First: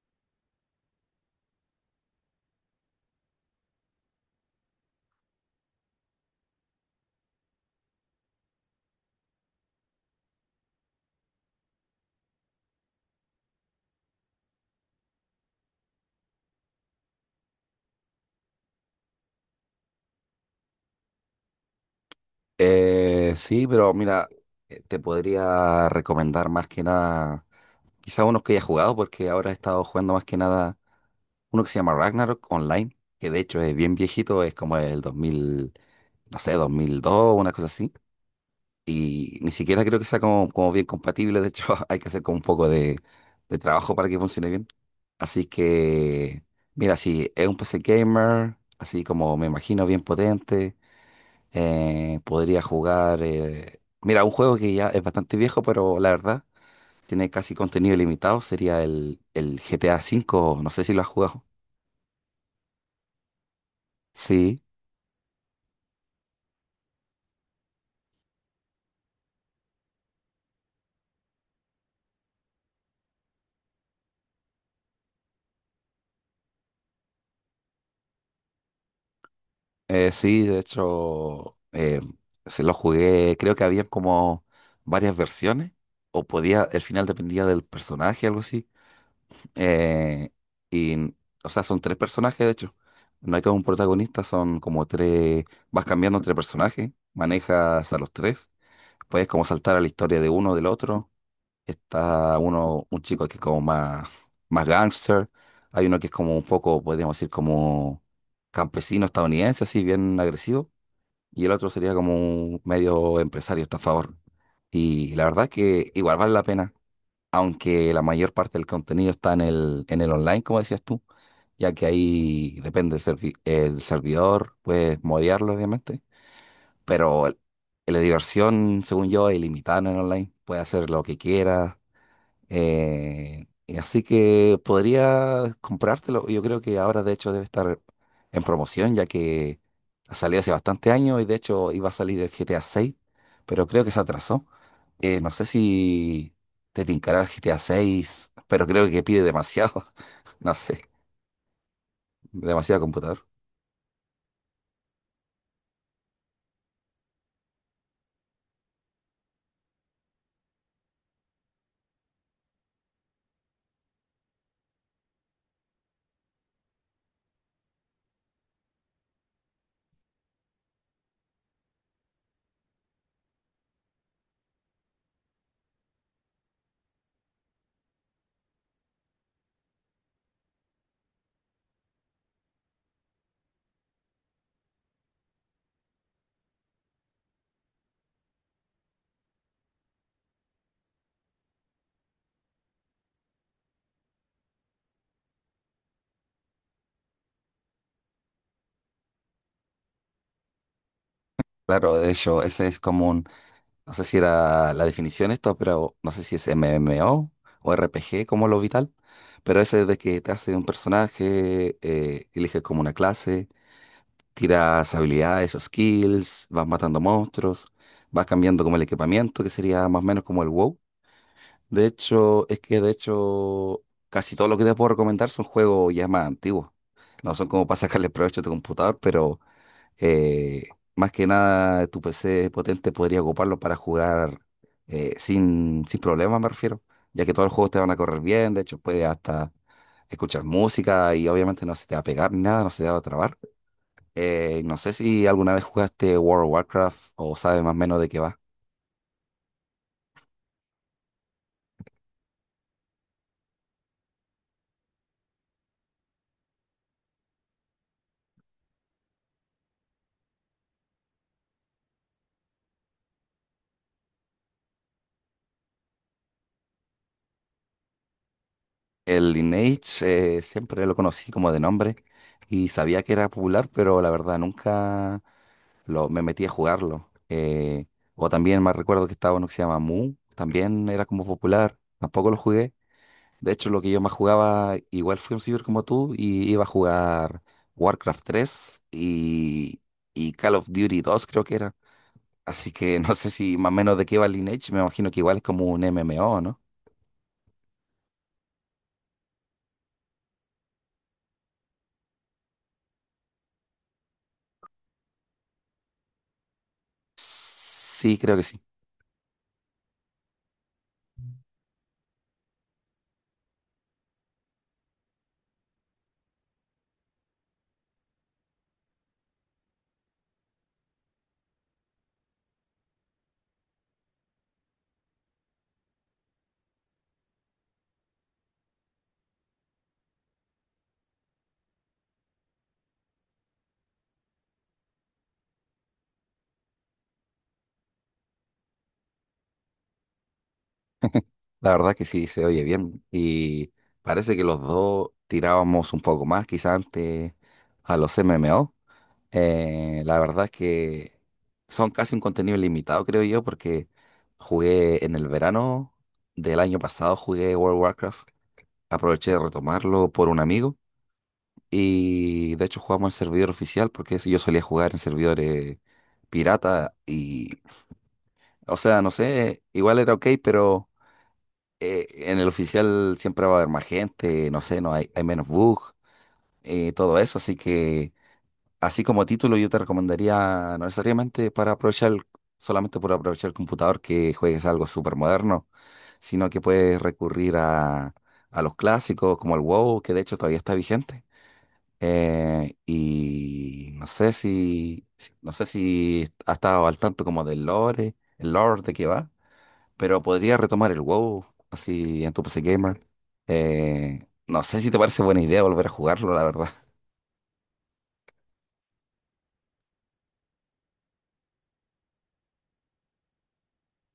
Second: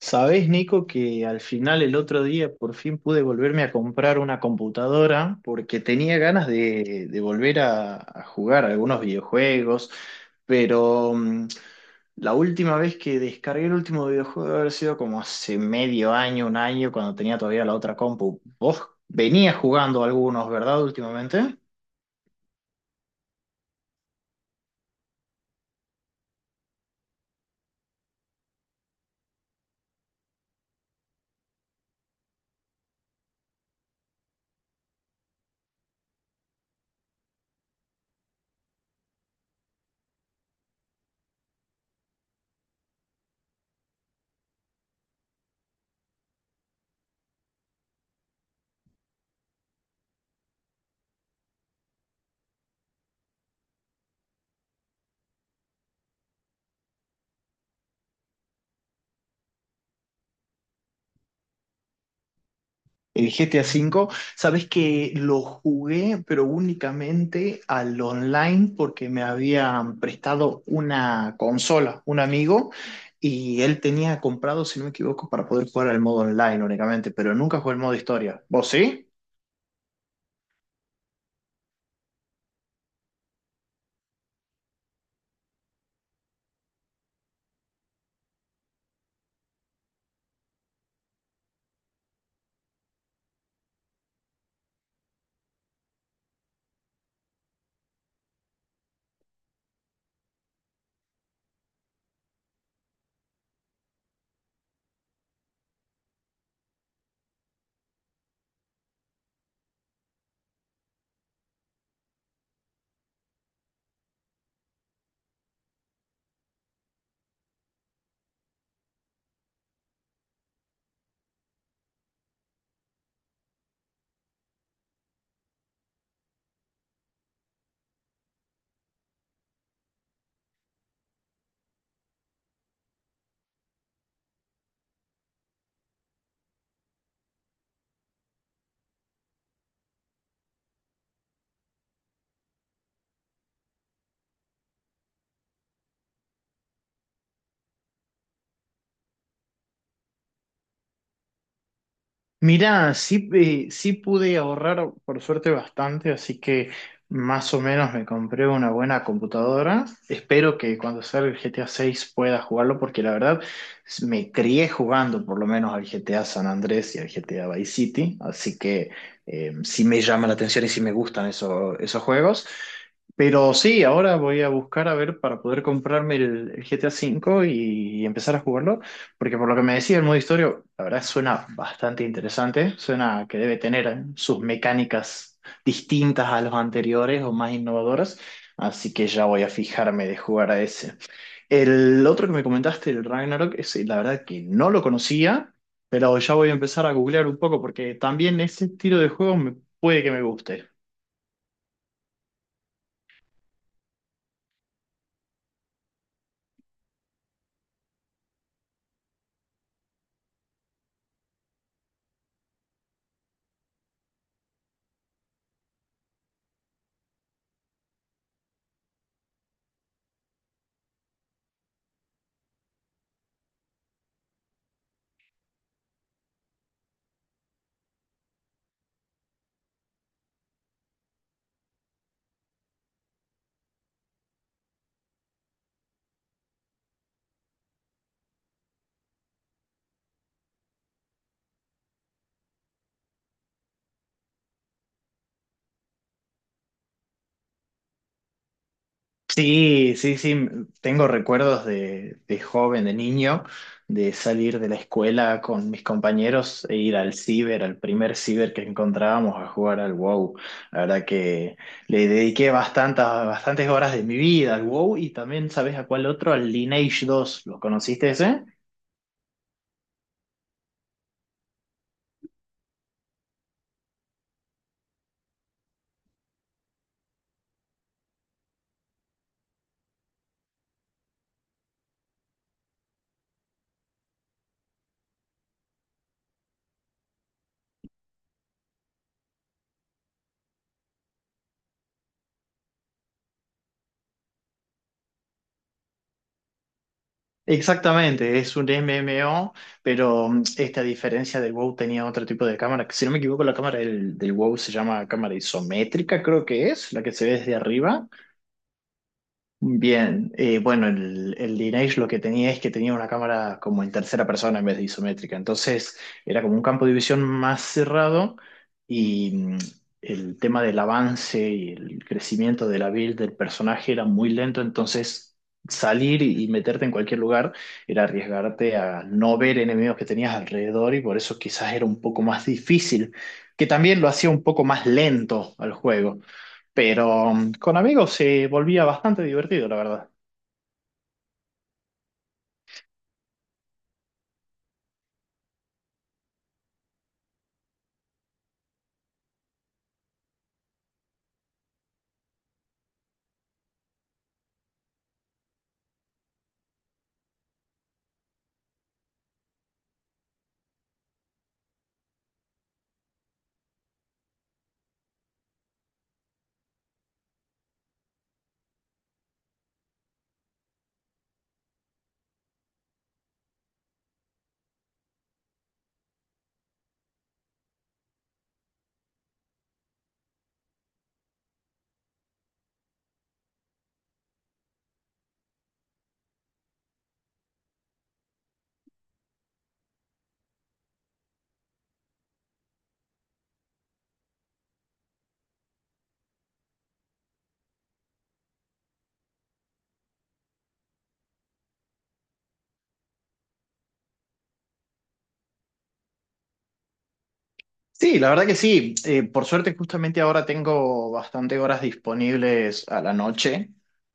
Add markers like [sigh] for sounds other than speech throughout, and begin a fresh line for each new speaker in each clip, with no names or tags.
Sabés, Nico, que al final el otro día por fin pude volverme a comprar una computadora porque tenía ganas de volver a jugar algunos videojuegos, pero la última vez que descargué el último videojuego debe haber sido como hace medio año, un año, cuando tenía todavía la otra compu. Vos venías jugando algunos, ¿verdad? Últimamente.
Sí, pero mira, te podría recomendar más que nada, quizá unos que haya jugado, porque ahora he estado jugando más que nada uno que se llama Ragnarok Online, que de hecho es bien viejito, es como el 2000, no sé, 2002, una cosa así, y ni siquiera creo que sea como bien compatible, de hecho [laughs] hay que hacer como un poco de trabajo para que funcione bien. Así que, mira, si es un PC gamer, así como me imagino, bien potente, podría jugar. Mira, un juego que ya es bastante viejo, pero la verdad tiene casi contenido ilimitado. Sería el GTA V. No sé si lo has jugado.
El GTA V,
Sí,
sabes que lo jugué, pero únicamente al online porque me habían prestado una consola, un amigo, y él tenía comprado, si no me equivoco, para poder jugar al modo online únicamente, pero nunca jugué el modo historia. ¿Vos sí?
sí, de hecho, se lo jugué. Creo que había como varias versiones. O podía, el final dependía del personaje, algo así. Eh, y, o sea, son tres personajes, de hecho. No hay como un protagonista, son como tres. Vas cambiando entre personajes, manejas a los tres. Puedes como saltar a la historia de uno, del otro. Está uno, un chico que es como más gángster. Hay uno que es como un poco, podríamos decir, como campesino estadounidense, así bien agresivo. Y el otro sería como un medio empresario estafador. Y la verdad es que igual vale la pena, aunque la mayor parte del contenido está en el online, como decías tú, ya que ahí depende del servi- el servidor, puedes modearlo, obviamente. Pero la diversión, según yo, es ilimitada en el online. Puedes hacer lo que quieras. Y así que podría comprártelo. Yo creo que ahora, de hecho, debe estar en promoción, ya que ha salido hace bastante años y, de hecho, iba a salir el GTA 6, pero creo que se atrasó. No sé si te tincará el GTA 6, pero creo que pide demasiado. [laughs] No sé, demasiado
Mirá,
computador.
sí, sí pude ahorrar por suerte bastante, así que más o menos me compré una buena computadora. Espero que cuando salga el GTA 6 pueda jugarlo, porque la verdad me crié jugando por lo menos al GTA San Andrés y al GTA Vice City, así que sí me llama la atención y sí me gustan esos juegos. Pero sí, ahora voy a buscar a ver para poder comprarme el GTA 5 y empezar a jugarlo. Porque por lo que me decía el modo historia, la verdad suena bastante interesante, suena que debe tener sus mecánicas distintas a los anteriores o más innovadoras, así que ya voy a fijarme de jugar a ese. El otro que me comentaste, el Ragnarok, ese, la verdad que no lo conocía, pero ya voy a empezar a googlear un poco porque también ese estilo de juego puede que me guste.
Claro, de hecho, ese es común. No sé si era la definición esto, pero no sé si es MMO o RPG como lo vital. Pero ese de que te hace un personaje, eliges como una clase, tiras habilidades o skills, vas matando monstruos, vas cambiando como el equipamiento, que sería más o menos como el WoW. De hecho, es que de hecho casi todo lo que te puedo recomendar son juegos ya más antiguos. No son como para sacarle provecho a tu computador, pero eh, más que nada, tu PC potente podría ocuparlo para jugar, sin problemas, me refiero, ya que todos los juegos te van a correr bien, de hecho puedes hasta escuchar música y obviamente no se te va a pegar ni nada, no se te va a trabar. No sé si alguna vez jugaste World of Warcraft o sabes más o menos de qué va.
Sí, sí, sí, tengo recuerdos de joven, de niño, de salir de la escuela con mis compañeros e ir al ciber, al primer ciber que encontrábamos a jugar al WoW. La verdad que le dediqué bastantes horas de mi vida al WoW y también, ¿sabes a cuál otro? Al Lineage dos. ¿Lo conociste ese?
El Lineage, siempre lo conocí como de nombre y sabía que era popular, pero la verdad nunca me metí a jugarlo. O también más recuerdo que estaba uno que se llama Mu, también era como popular, tampoco lo jugué. De hecho, lo que yo más jugaba, igual fui un ciber como tú, y iba a jugar Warcraft 3 y Call of Duty 2 creo que era. Así que [laughs] no sé si más o menos de qué va Lineage, me imagino que igual es como un MMO, ¿no?
Exactamente, es un MMO, pero esta diferencia del WoW tenía otro tipo de cámara, que si no me equivoco la cámara del WoW se llama cámara isométrica, creo que es, la que se ve desde arriba.
Sí, creo que sí.
Bien, bueno, el Lineage lo que tenía es que tenía una cámara como en tercera persona en vez de isométrica, entonces era como un campo de visión más cerrado y el tema del avance y el crecimiento de la build del personaje era muy lento, entonces salir y meterte en cualquier lugar era arriesgarte a no ver enemigos que tenías alrededor y por eso quizás era un poco más difícil, que también lo hacía un poco más lento al juego. Pero con amigos se volvía bastante divertido, la verdad.
La verdad que sí, se oye bien. Y parece que los dos tirábamos un poco más, quizá antes a los MMO. La verdad es que son casi un contenido limitado, creo yo, porque jugué en el verano del año pasado, jugué World of Warcraft, aproveché de retomarlo por un amigo y de hecho jugamos en servidor oficial porque si yo solía jugar en servidores pirata y, o sea, no sé, igual era ok, pero en el oficial siempre va a haber más gente, no sé, no hay, hay menos bugs, todo eso, así que... Así como título, yo te recomendaría, no necesariamente para aprovechar, solamente por aprovechar el computador, que juegues algo súper moderno, sino que puedes recurrir a, los clásicos como el WoW, que de hecho todavía está vigente. Y no sé si has estado al tanto como del lore, el lore de qué va, pero podría retomar el WoW así en tu PC Gamer. Eh, no sé si te parece buena idea volver a jugarlo, la verdad.
Sí, la verdad que sí. Por suerte, justamente ahora tengo bastante horas disponibles a la noche,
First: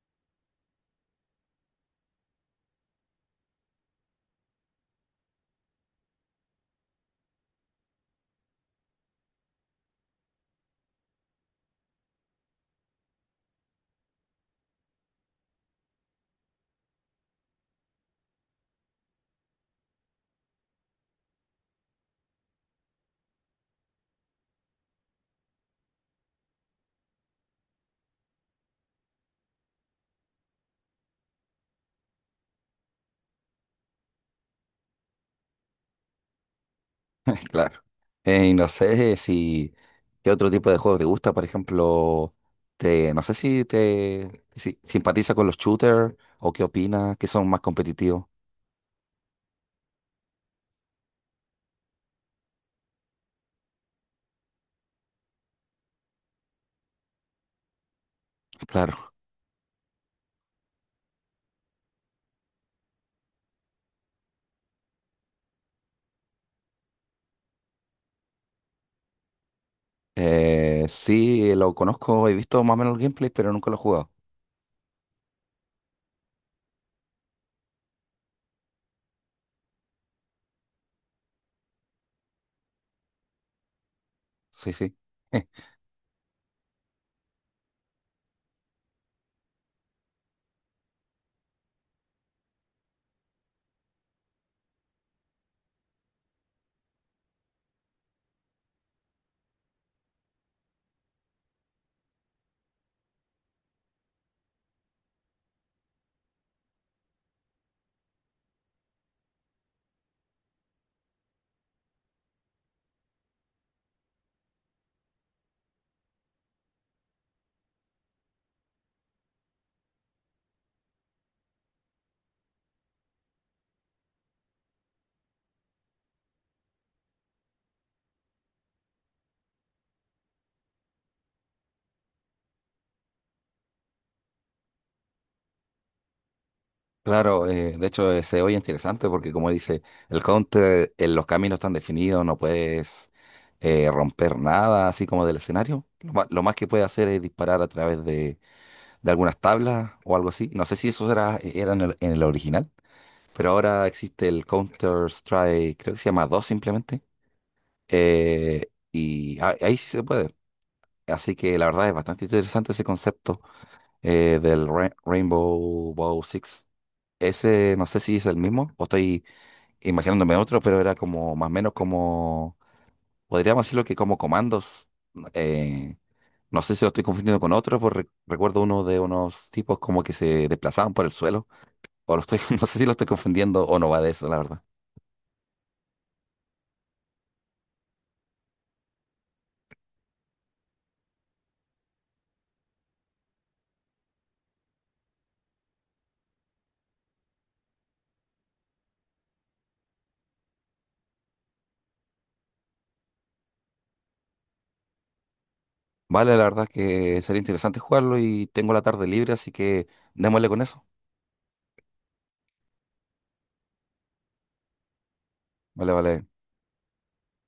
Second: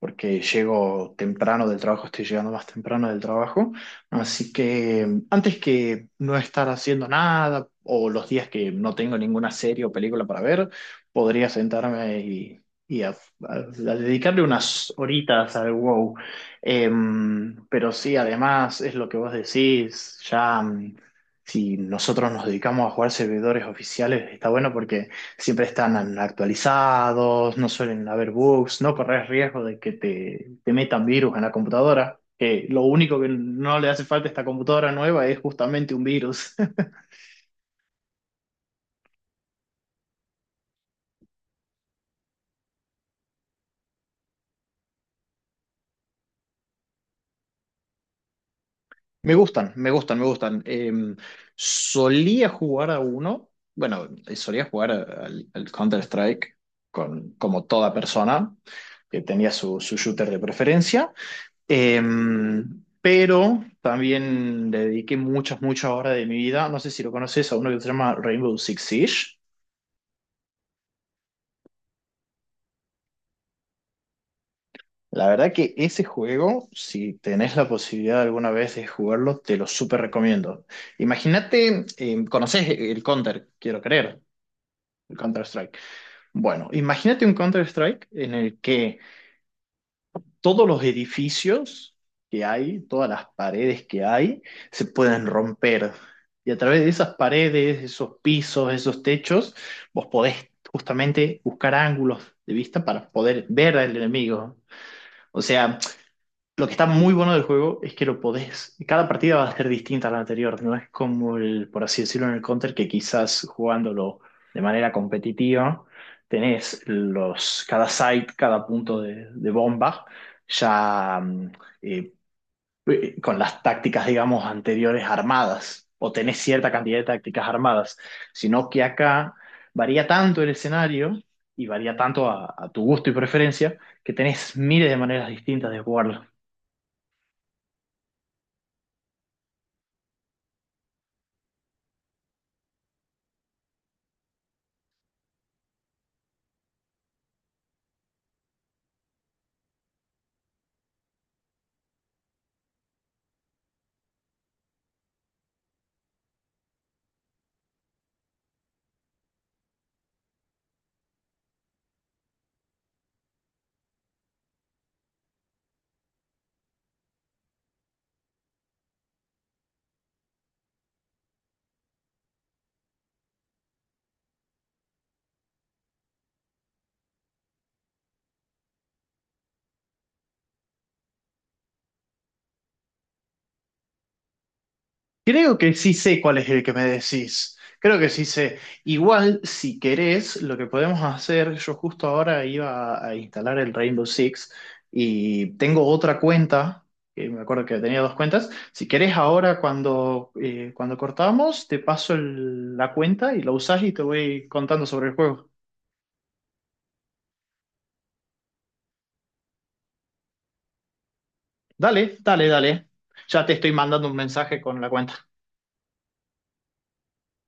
porque llego temprano del trabajo, estoy llegando más temprano del trabajo. Así que antes que no estar haciendo nada o los días que no tengo ninguna serie o película para ver, podría sentarme y a, a- a dedicarle unas horitas al WoW. Pero sí, además es lo que vos decís, ya. Si nosotros nos dedicamos a jugar servidores oficiales, está bueno porque siempre están actualizados, no suelen haber bugs, no corres riesgo de que te metan virus en la computadora, que lo único que no le hace falta a esta computadora nueva es justamente un virus. [laughs]
[laughs] Claro. Y no sé si qué otro tipo de juegos te gusta, por ejemplo, no sé si te si, simpatiza con los shooters o qué opinas, que son más competitivos.
Me gustan, me gustan, me gustan. Solía jugar a uno, bueno, solía jugar al Counter-Strike con, como toda persona
Claro.
que tenía su shooter de preferencia. Eh, pero también le dediqué muchas horas de mi vida. No sé si lo conoces a uno que se llama Rainbow Six Siege.
Sí, lo conozco, he visto más o menos el gameplay, pero nunca lo he jugado.
La verdad que ese juego, si tenés la posibilidad alguna vez de jugarlo, te lo súper recomiendo. Imagínate, conoces el Counter, quiero creer,
Sí, sí.
el
[laughs]
Counter-Strike. Bueno, imagínate un Counter-Strike en el que todos los edificios que hay, todas las paredes que hay, se pueden romper. Y a través de esas paredes, esos pisos, esos techos, vos podés justamente buscar ángulos de vista para poder ver al enemigo. O sea, lo que está muy bueno del juego es que lo podés. Cada partida va a ser distinta a la anterior. No es como el, por así decirlo, en el Counter, que quizás jugándolo de manera competitiva, tenés los, cada site, cada punto de bomba, ya eh, con las tácticas, digamos, anteriores armadas. O tenés cierta cantidad de tácticas armadas. Sino que acá varía tanto el escenario y varía tanto a tu gusto y preferencia que tenés miles de maneras distintas de jugarlo.
Claro, de hecho, se oye interesante porque como dice, el counter, los caminos están definidos, no puedes romper nada así como del escenario. Lo más que puedes hacer es disparar a través de algunas tablas o algo así. No sé si eso era en el original, pero ahora existe el Counter-Strike, creo que se llama 2 simplemente, y ahí sí se puede. Así que la verdad es bastante interesante ese concepto, del Rainbow Bow Six. Ese no sé si es el mismo o estoy imaginándome otro, pero era como más o menos como, podríamos decirlo que como comandos. eh, no sé si lo estoy confundiendo con otro, porque recuerdo uno de unos tipos como que se desplazaban por el suelo. O lo estoy, [laughs] no sé si lo estoy confundiendo o no va de eso, la verdad.
Creo que sí sé cuál es el que me decís. Creo que sí sé. Igual, si querés, lo que podemos hacer, yo justo ahora iba a instalar el Rainbow Six y tengo otra cuenta, que me acuerdo que tenía dos cuentas. Si querés, ahora cuando, cuando cortamos, te paso la cuenta y la usás y te voy contando sobre el juego.
Vale, la verdad que sería interesante jugarlo y tengo la tarde libre, así que démosle con eso.
Dale, dale, dale. Ya te estoy mandando un mensaje con la cuenta.
Vale, vale.